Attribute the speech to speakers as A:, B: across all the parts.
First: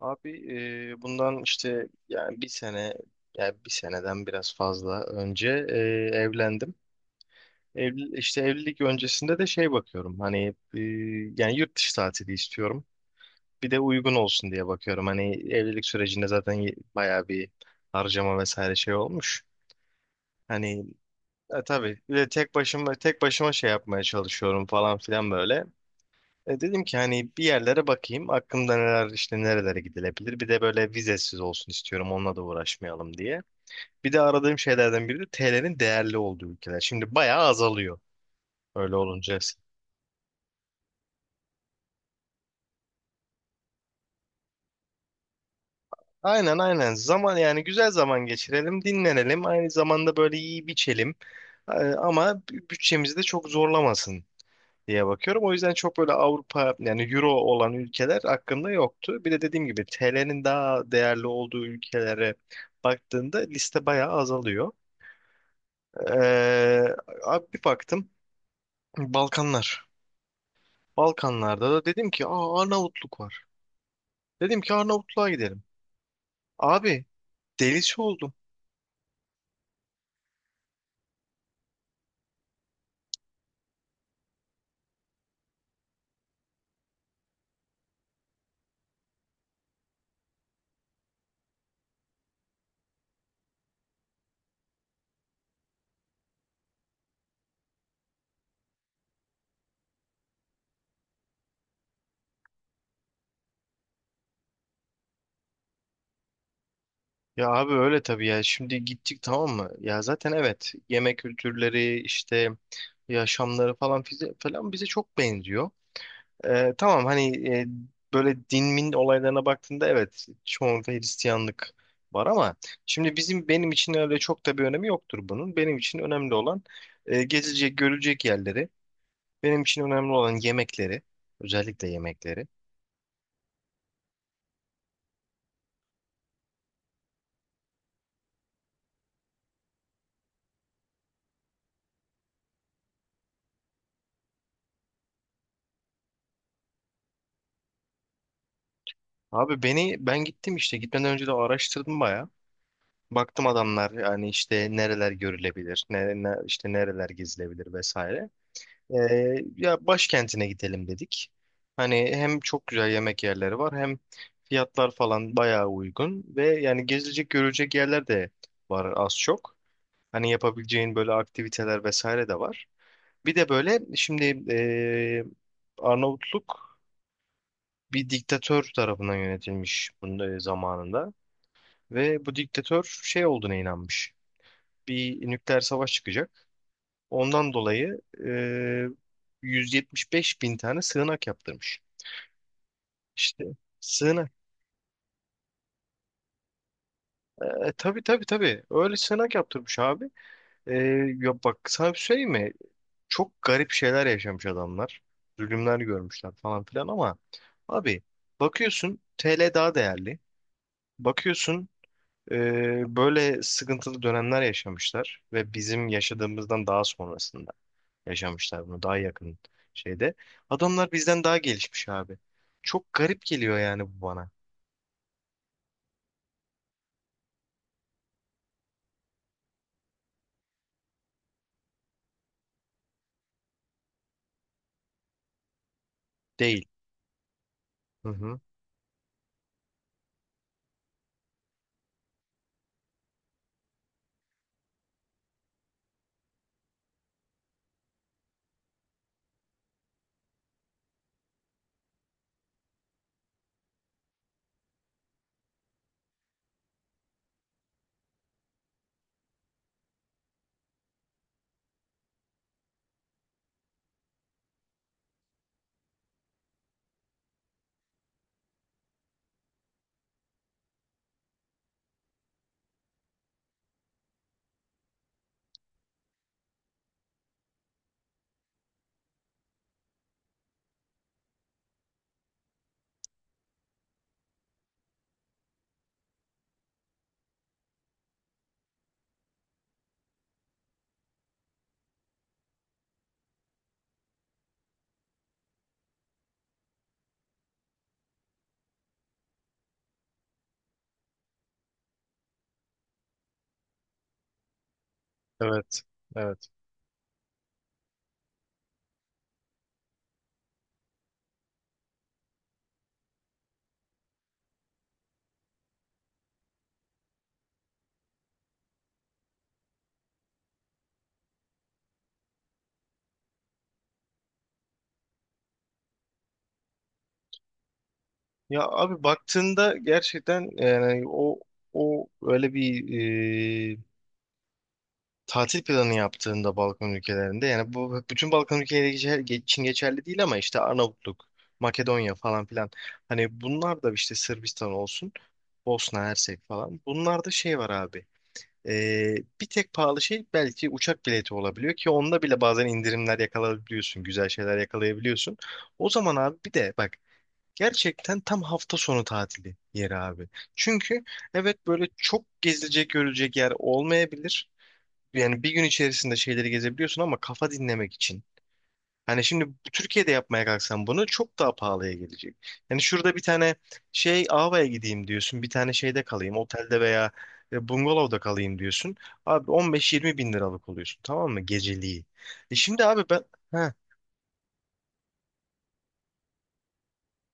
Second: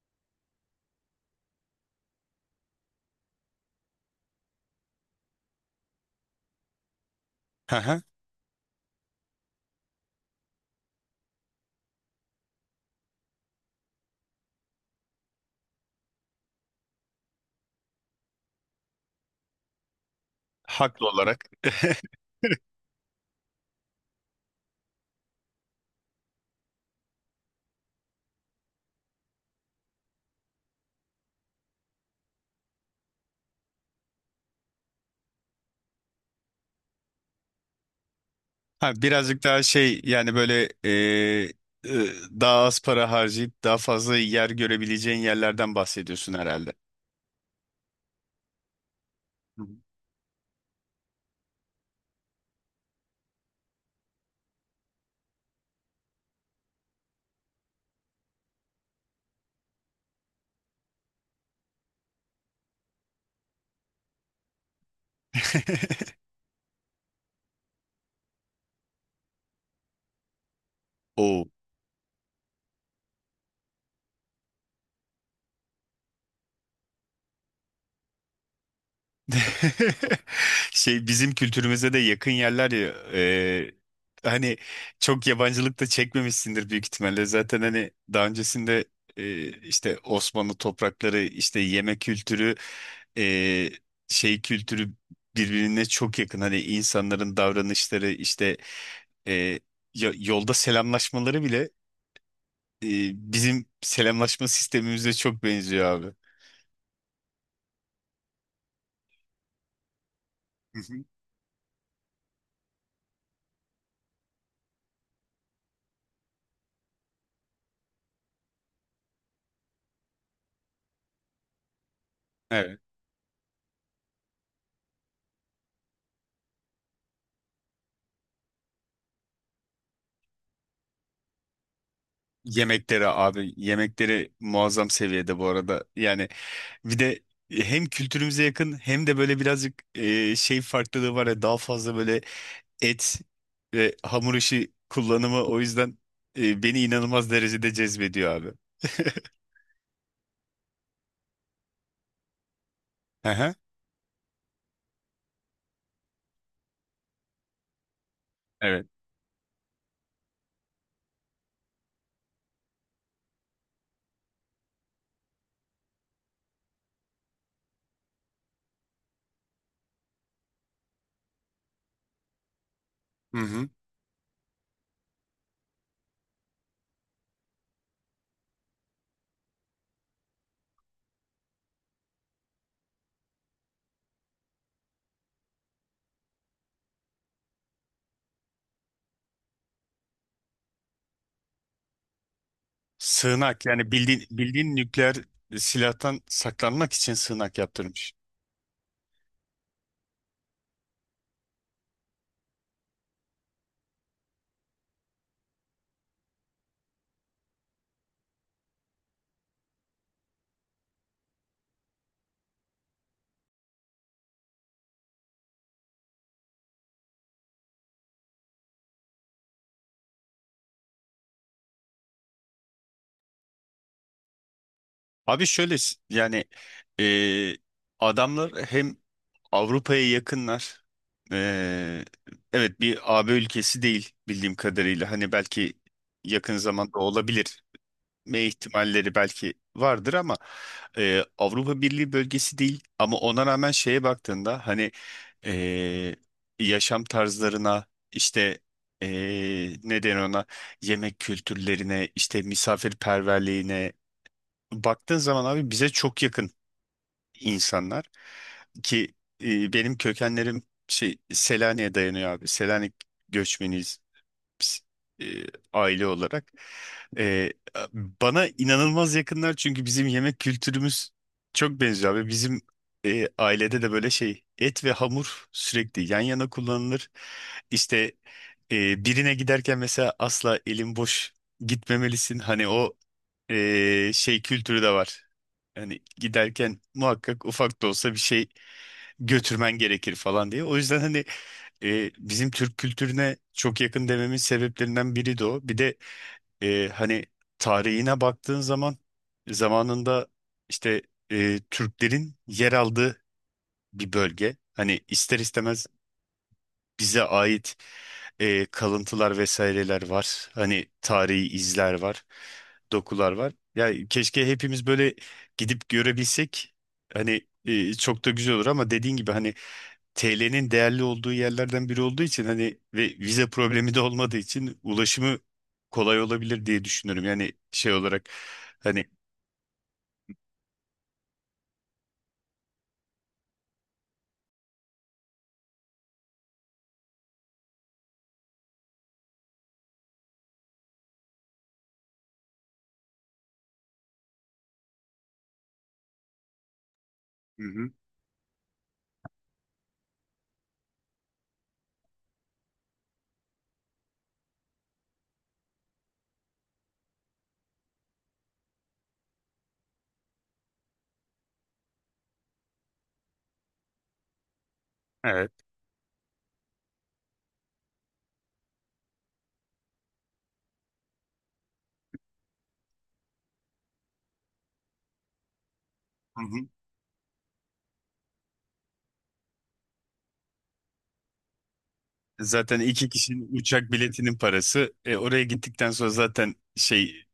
A: Abi, bundan işte yani bir seneden biraz fazla önce evlendim.
B: Hı hı.
A: Evli, işte evlilik öncesinde de şey bakıyorum hani yani yurt dışı tatili istiyorum. Bir de uygun olsun diye bakıyorum. Hani evlilik sürecinde zaten bayağı bir harcama vesaire şey olmuş. Hani
B: Haklı olarak.
A: tabii bir de tek başıma şey yapmaya çalışıyorum falan filan böyle. Dedim ki hani bir yerlere bakayım. Aklımda neler, işte nerelere gidilebilir. Bir de böyle vizesiz olsun istiyorum. Onunla da uğraşmayalım diye. Bir de aradığım şeylerden biri de TL'nin değerli olduğu ülkeler. Şimdi bayağı azalıyor
B: Ha,
A: öyle olunca.
B: birazcık daha şey yani böyle e, daha az para harcayıp daha fazla yer görebileceğin yerlerden bahsediyorsun
A: Aynen,
B: herhalde.
A: aynen. Zaman, yani güzel zaman geçirelim, dinlenelim.
B: Hı hı.
A: Aynı zamanda böyle iyi biçelim. Ama bütçemizi de çok zorlamasın diye bakıyorum. O yüzden çok böyle Avrupa, yani Euro olan ülkeler hakkında yoktu. Bir de dediğim gibi TL'nin daha değerli olduğu ülkelere baktığında liste bayağı azalıyor. Ee, abi bir baktım, Balkanlar.
B: Oo.
A: Balkanlarda da dedim ki, aa, Arnavutluk var. Dedim ki Arnavutluğa gidelim. Abi, delisi oldum.
B: Şey, bizim kültürümüze de yakın yerler ya, e, hani çok yabancılık da çekmemişsindir büyük ihtimalle. Zaten hani daha öncesinde, işte Osmanlı toprakları, işte yeme kültürü, e, şey kültürü birbirine çok yakın. Hani insanların davranışları, işte e, yolda selamlaşmaları bile, e, bizim selamlaşma sistemimize çok benziyor abi.
A: Ya abi, öyle tabii ya. Şimdi gittik, tamam mı? Ya zaten evet,
B: Hı
A: yemek kültürleri, işte yaşamları falan falan bize çok benziyor. Tamam hani böyle din min olaylarına baktığında evet, çoğunlukla Hristiyanlık var, ama
B: hı.
A: şimdi bizim, benim için öyle çok da bir önemi yoktur bunun. Benim için önemli olan gezilecek, görülecek yerleri. Benim için önemli olan yemekleri, özellikle yemekleri.
B: Yemekleri abi, yemekleri muazzam seviyede bu arada. Yani bir de hem kültürümüze yakın hem de böyle birazcık şey farklılığı var ya, daha fazla böyle et ve hamur işi kullanımı. O yüzden beni inanılmaz derecede cezbediyor abi.
A: Abi, ben gittim, işte gitmeden önce de araştırdım baya. Baktım
B: Aha,
A: adamlar, yani işte nereler görülebilir, işte nereler gezilebilir vesaire.
B: evet.
A: Ya başkentine gidelim dedik. Hani hem çok güzel yemek yerleri var, hem fiyatlar falan bayağı uygun ve yani gezilecek görecek yerler de var az çok. Hani yapabileceğin böyle aktiviteler vesaire de var. Bir
B: Hı
A: de
B: hı.
A: böyle şimdi ee, Arnavutluk bir diktatör tarafından yönetilmiş bunun zamanında ve bu diktatör şey olduğuna inanmış. Bir nükleer savaş çıkacak. Ondan dolayı 175 bin tane sığınak yaptırmış. İşte
B: Sığınak, yani bildiğin
A: sığınak.
B: bildiğin nükleer silahtan saklanmak için sığınak
A: Tabii
B: yaptırmış.
A: tabii tabii. Öyle sığınak yaptırmış abi. E, ya bak, sana bir söyleyeyim mi? Çok garip şeyler yaşamış adamlar. Zulümler görmüşler falan filan ama abi, bakıyorsun TL daha değerli. Bakıyorsun böyle sıkıntılı dönemler yaşamışlar ve bizim yaşadığımızdan daha sonrasında. Yaşamışlar bunu daha yakın şeyde. Adamlar bizden daha gelişmiş abi. Çok garip geliyor yani bu bana.
B: Abi şöyle, yani e, adamlar hem Avrupa'ya yakınlar. Ee, evet, bir AB ülkesi değil bildiğim kadarıyla. Hani belki yakın
A: Değil.
B: zamanda olabilir.
A: Hı hı.
B: Me ihtimalleri belki vardır ama Avrupa Birliği bölgesi değil. Ama ona rağmen şeye baktığında hani, e, yaşam tarzlarına, işte e, ne denir ona, yemek kültürlerine, işte misafirperverliğine baktığın zaman abi, bize çok yakın insanlar ki, benim kökenlerim şey Selanik'e dayanıyor abi. Selanik göçmeniyiz biz, e, aile olarak. E, Bana inanılmaz yakınlar, çünkü bizim yemek kültürümüz çok benziyor abi. Bizim ailede de böyle şey et ve hamur sürekli yan yana kullanılır. İşte birine giderken mesela asla elin boş gitmemelisin. Hani o şey kültürü de var. Hani giderken muhakkak ufak da olsa bir şey götürmen gerekir falan diye. O yüzden hani bizim Türk kültürüne çok yakın dememin sebeplerinden biri de o. Bir de hani tarihine baktığın zaman, zamanında işte Türklerin yer aldığı bir bölge. Hani ister
A: Evet.
B: istemez
A: Evet.
B: bize ait kalıntılar vesaireler var. Hani tarihi izler var, dokular var. Yani keşke hepimiz böyle gidip görebilsek. Hani çok da güzel olur ama dediğin gibi hani TL'nin değerli olduğu yerlerden biri olduğu için hani ve vize problemi de olmadığı için ulaşımı kolay olabilir diye düşünüyorum. Yani şey olarak
A: Ya abi,
B: hani.
A: baktığında gerçekten yani o öyle bir e, tatil planı yaptığında Balkan ülkelerinde, yani bu bütün Balkan ülkeleri için geçerli değil ama işte Arnavutluk, Makedonya falan filan, hani bunlar da işte Sırbistan olsun, Bosna Hersek falan, bunlarda şey
B: Hı
A: var
B: hı,
A: abi. Bir tek pahalı şey belki uçak bileti olabiliyor ki onda bile bazen indirimler yakalayabiliyorsun, güzel şeyler yakalayabiliyorsun. O zaman abi, bir de bak, gerçekten tam hafta sonu tatili yeri abi. Çünkü evet, böyle çok gezilecek görülecek yer olmayabilir. Yani bir
B: evet.
A: gün içerisinde şeyleri gezebiliyorsun ama kafa dinlemek için. Hani şimdi Türkiye'de yapmaya kalksan bunu çok daha pahalıya gelecek. Yani şurada bir tane şey, Ava'ya gideyim diyorsun. Bir tane şeyde kalayım.
B: Hı hı.
A: Otelde veya bungalovda kalayım diyorsun. Abi, 15-20 bin liralık oluyorsun. Tamam mı? Geceliği. E
B: Zaten
A: şimdi abi
B: iki
A: ben,
B: kişinin
A: heh,
B: uçak biletinin parası. Oraya gittikten sonra zaten şey.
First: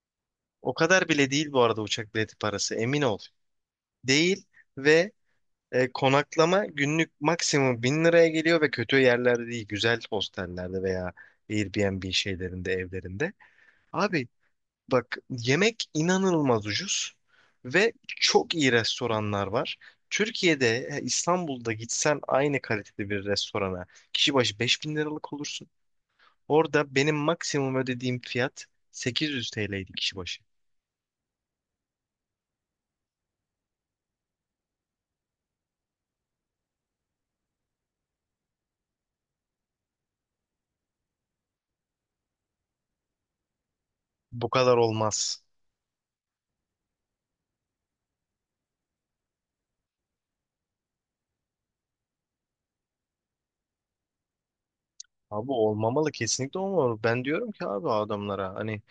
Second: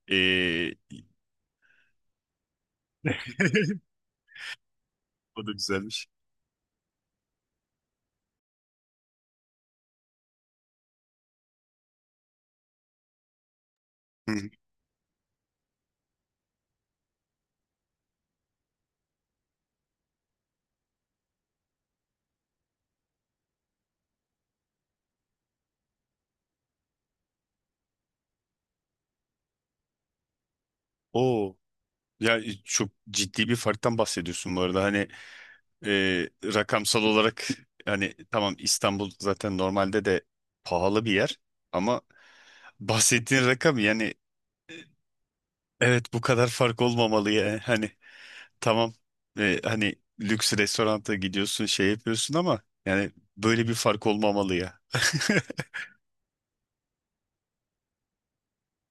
A: o kadar bile değil bu arada uçak bileti parası. Emin ol. Değil ve
B: O da güzelmiş.
A: konaklama günlük maksimum bin liraya geliyor ve kötü yerlerde değil. Güzel hostellerde veya Airbnb şeylerinde, evlerinde. Abi,
B: Hı hı.
A: bak, yemek inanılmaz ucuz ve çok iyi restoranlar var. Türkiye'de, İstanbul'da gitsen aynı kalitede bir restorana kişi başı 5 bin liralık olursun. Orada benim maksimum ödediğim fiyat 800 TL'ydi kişi başı.
B: Oo. Ya, çok ciddi bir farktan bahsediyorsun bu arada. Hani rakamsal olarak, hani tamam, İstanbul zaten normalde de pahalı bir yer ama bahsettiğin rakam yani,
A: Bu kadar olmaz.
B: evet bu kadar fark olmamalı ya. Hani tamam, hani lüks restoranta gidiyorsun, şey yapıyorsun ama yani böyle bir fark olmamalı ya.
A: Abi, olmamalı, kesinlikle olmamalı. Ben diyorum ki abi, adamlara hani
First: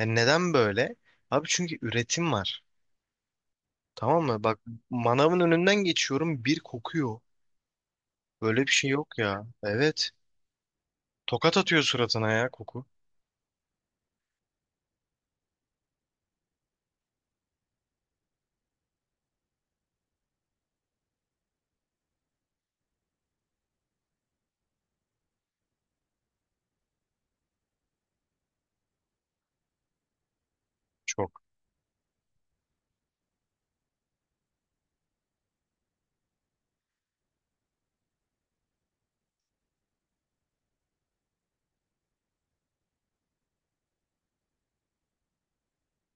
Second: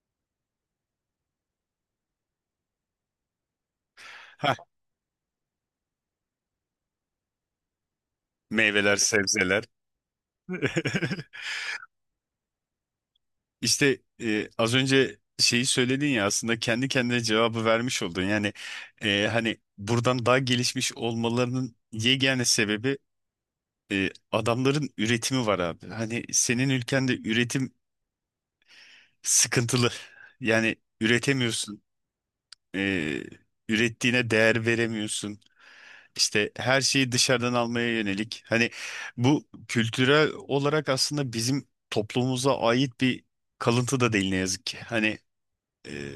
A: yani neden böyle? Abi, çünkü üretim var. Tamam mı?
B: Hah.
A: Bak, manavın önünden geçiyorum bir kokuyor. Böyle bir şey
B: Meyveler,
A: yok ya.
B: sebzeler.
A: Evet. Tokat atıyor suratına ya koku.
B: İşte, az önce şeyi söyledin ya, aslında kendi kendine cevabı vermiş oldun. Yani hani buradan daha gelişmiş olmalarının yegane sebebi, adamların üretimi var abi. Hani senin ülkende üretim sıkıntılı. Yani
A: Çok.
B: üretemiyorsun. E, Ürettiğine değer veremiyorsun. İşte her şeyi dışarıdan almaya yönelik. Hani bu kültürel olarak aslında bizim toplumumuza ait bir kalıntı da değil, ne yazık ki. Hani, e,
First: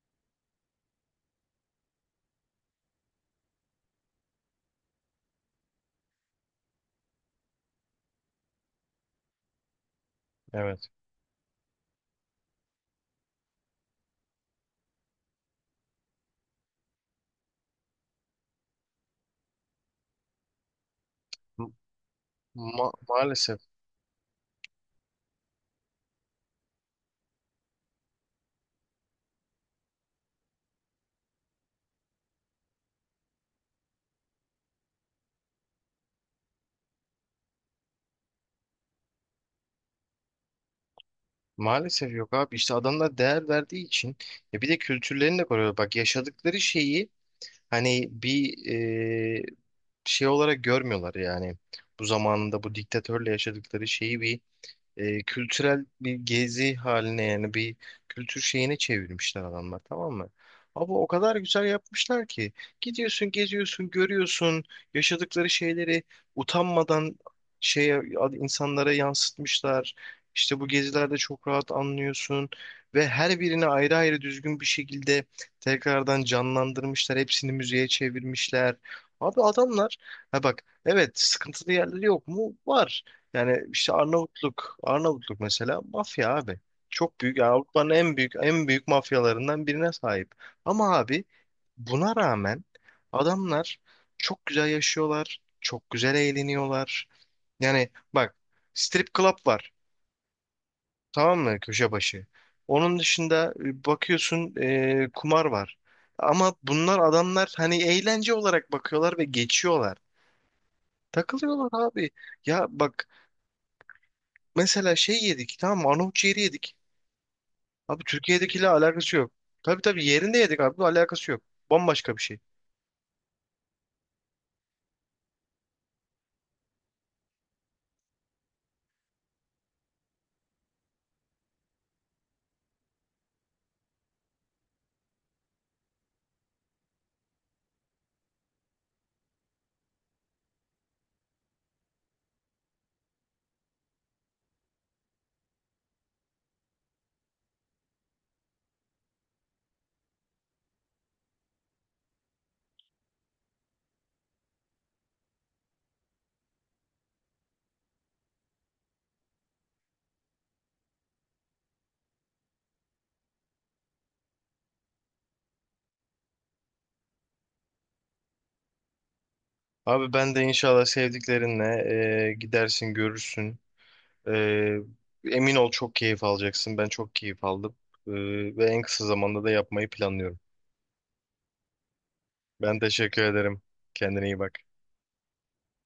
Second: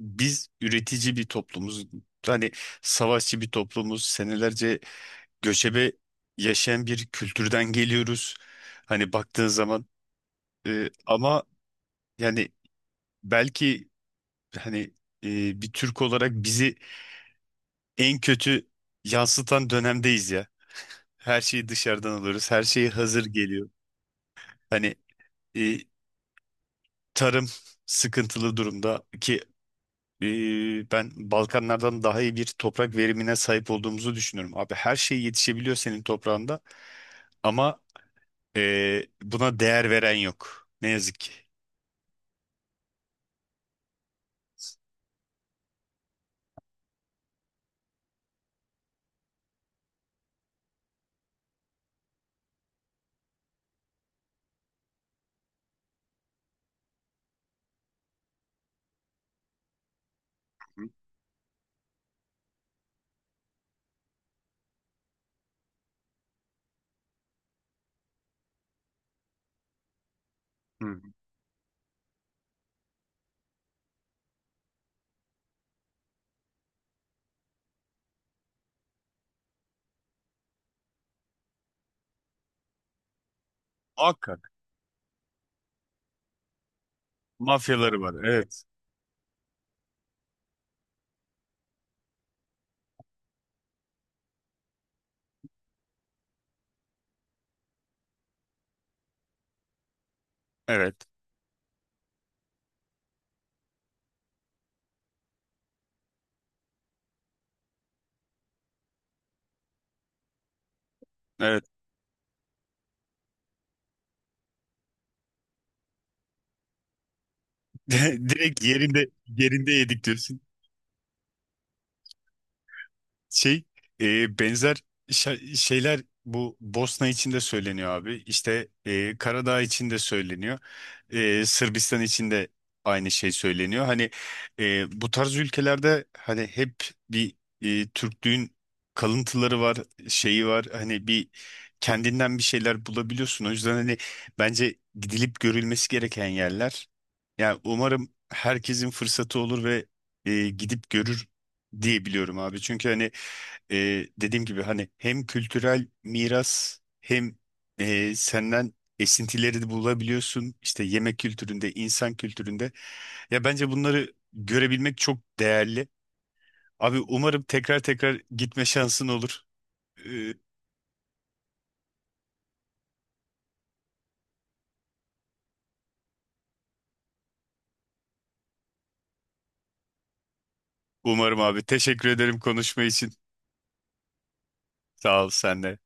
B: biz üretici bir toplumuz. Hani savaşçı bir toplumuz. Senelerce göçebe yaşayan bir kültürden geliyoruz. Hani baktığın zaman,
A: Evet.
B: ama yani belki hani bir Türk olarak bizi en kötü yansıtan dönemdeyiz ya. Her şeyi dışarıdan alıyoruz. Her şey
A: Ma-
B: hazır
A: maalesef.
B: geliyor. Hani e, tarım sıkıntılı durumda ki, ben Balkanlardan daha iyi bir toprak verimine sahip olduğumuzu düşünüyorum. Abi her şey yetişebiliyor senin toprağında ama buna değer veren yok, ne yazık ki.
A: Maalesef yok abi. İşte adamlar değer verdiği için, ya bir de kültürlerini de koruyorlar. Bak, yaşadıkları şeyi hani bir e, şey olarak görmüyorlar yani. Bu zamanında bu diktatörle yaşadıkları şeyi bir kültürel bir gezi haline, yani bir kültür şeyine çevirmişler adamlar, tamam mı?
B: Hı
A: Ama o kadar güzel yapmışlar ki gidiyorsun, geziyorsun, görüyorsun yaşadıkları şeyleri utanmadan şeye, insanlara yansıtmışlar. İşte bu
B: hı.
A: gezilerde çok rahat anlıyorsun ve her birini ayrı ayrı düzgün bir şekilde tekrardan canlandırmışlar. Hepsini müziğe çevirmişler. Abi adamlar, ha bak, evet sıkıntılı yerleri yok mu? Var. Yani işte
B: Muhakkak.
A: Arnavutluk, Arnavutluk mesela, mafya abi. Çok büyük, yani Avrupa'nın
B: Mafyaları
A: en
B: var.
A: büyük
B: Evet.
A: en büyük mafyalarından birine sahip. Ama abi, buna rağmen adamlar çok güzel yaşıyorlar, çok güzel eğleniyorlar. Yani bak, strip club var.
B: Evet.
A: Tamam mı, köşe başı? Onun dışında bakıyorsun kumar var. Ama bunlar, adamlar hani eğlence olarak bakıyorlar ve geçiyorlar.
B: Evet.
A: Takılıyorlar abi. Ya bak, mesela şey yedik, tamam mı? Arnavut ciğeri yedik. Abi,
B: Direkt
A: Türkiye'dekiyle
B: yerinde
A: alakası yok.
B: yerinde
A: Tabii tabii,
B: yedik.
A: yerinde yedik abi. Alakası yok. Bambaşka bir şey.
B: Şey, benzer şeyler bu Bosna için de söyleniyor abi. İşte, Karadağ için de söyleniyor. Sırbistan için de aynı şey söyleniyor. Hani bu tarz ülkelerde hani hep bir, Türklüğün kalıntıları var, şeyi var. Hani bir kendinden bir şeyler bulabiliyorsun. O yüzden hani bence gidilip görülmesi gereken yerler. Yani umarım herkesin fırsatı olur ve gidip görür diye biliyorum abi. Çünkü hani dediğim gibi hani hem kültürel miras hem senden esintileri de bulabiliyorsun. İşte yemek kültüründe, insan kültüründe. Ya, bence bunları görebilmek çok değerli. Abi, umarım tekrar tekrar gitme şansın olur.
A: Abi,
B: E,
A: ben de inşallah sevdiklerinle gidersin, görürsün. E, emin ol, çok keyif alacaksın. Ben çok keyif aldım. E, ve en kısa zamanda da yapmayı planlıyorum.
B: Umarım abi. Teşekkür ederim
A: Ben
B: konuşma için.
A: teşekkür ederim. Kendine iyi bak.
B: Sağ ol, sen de.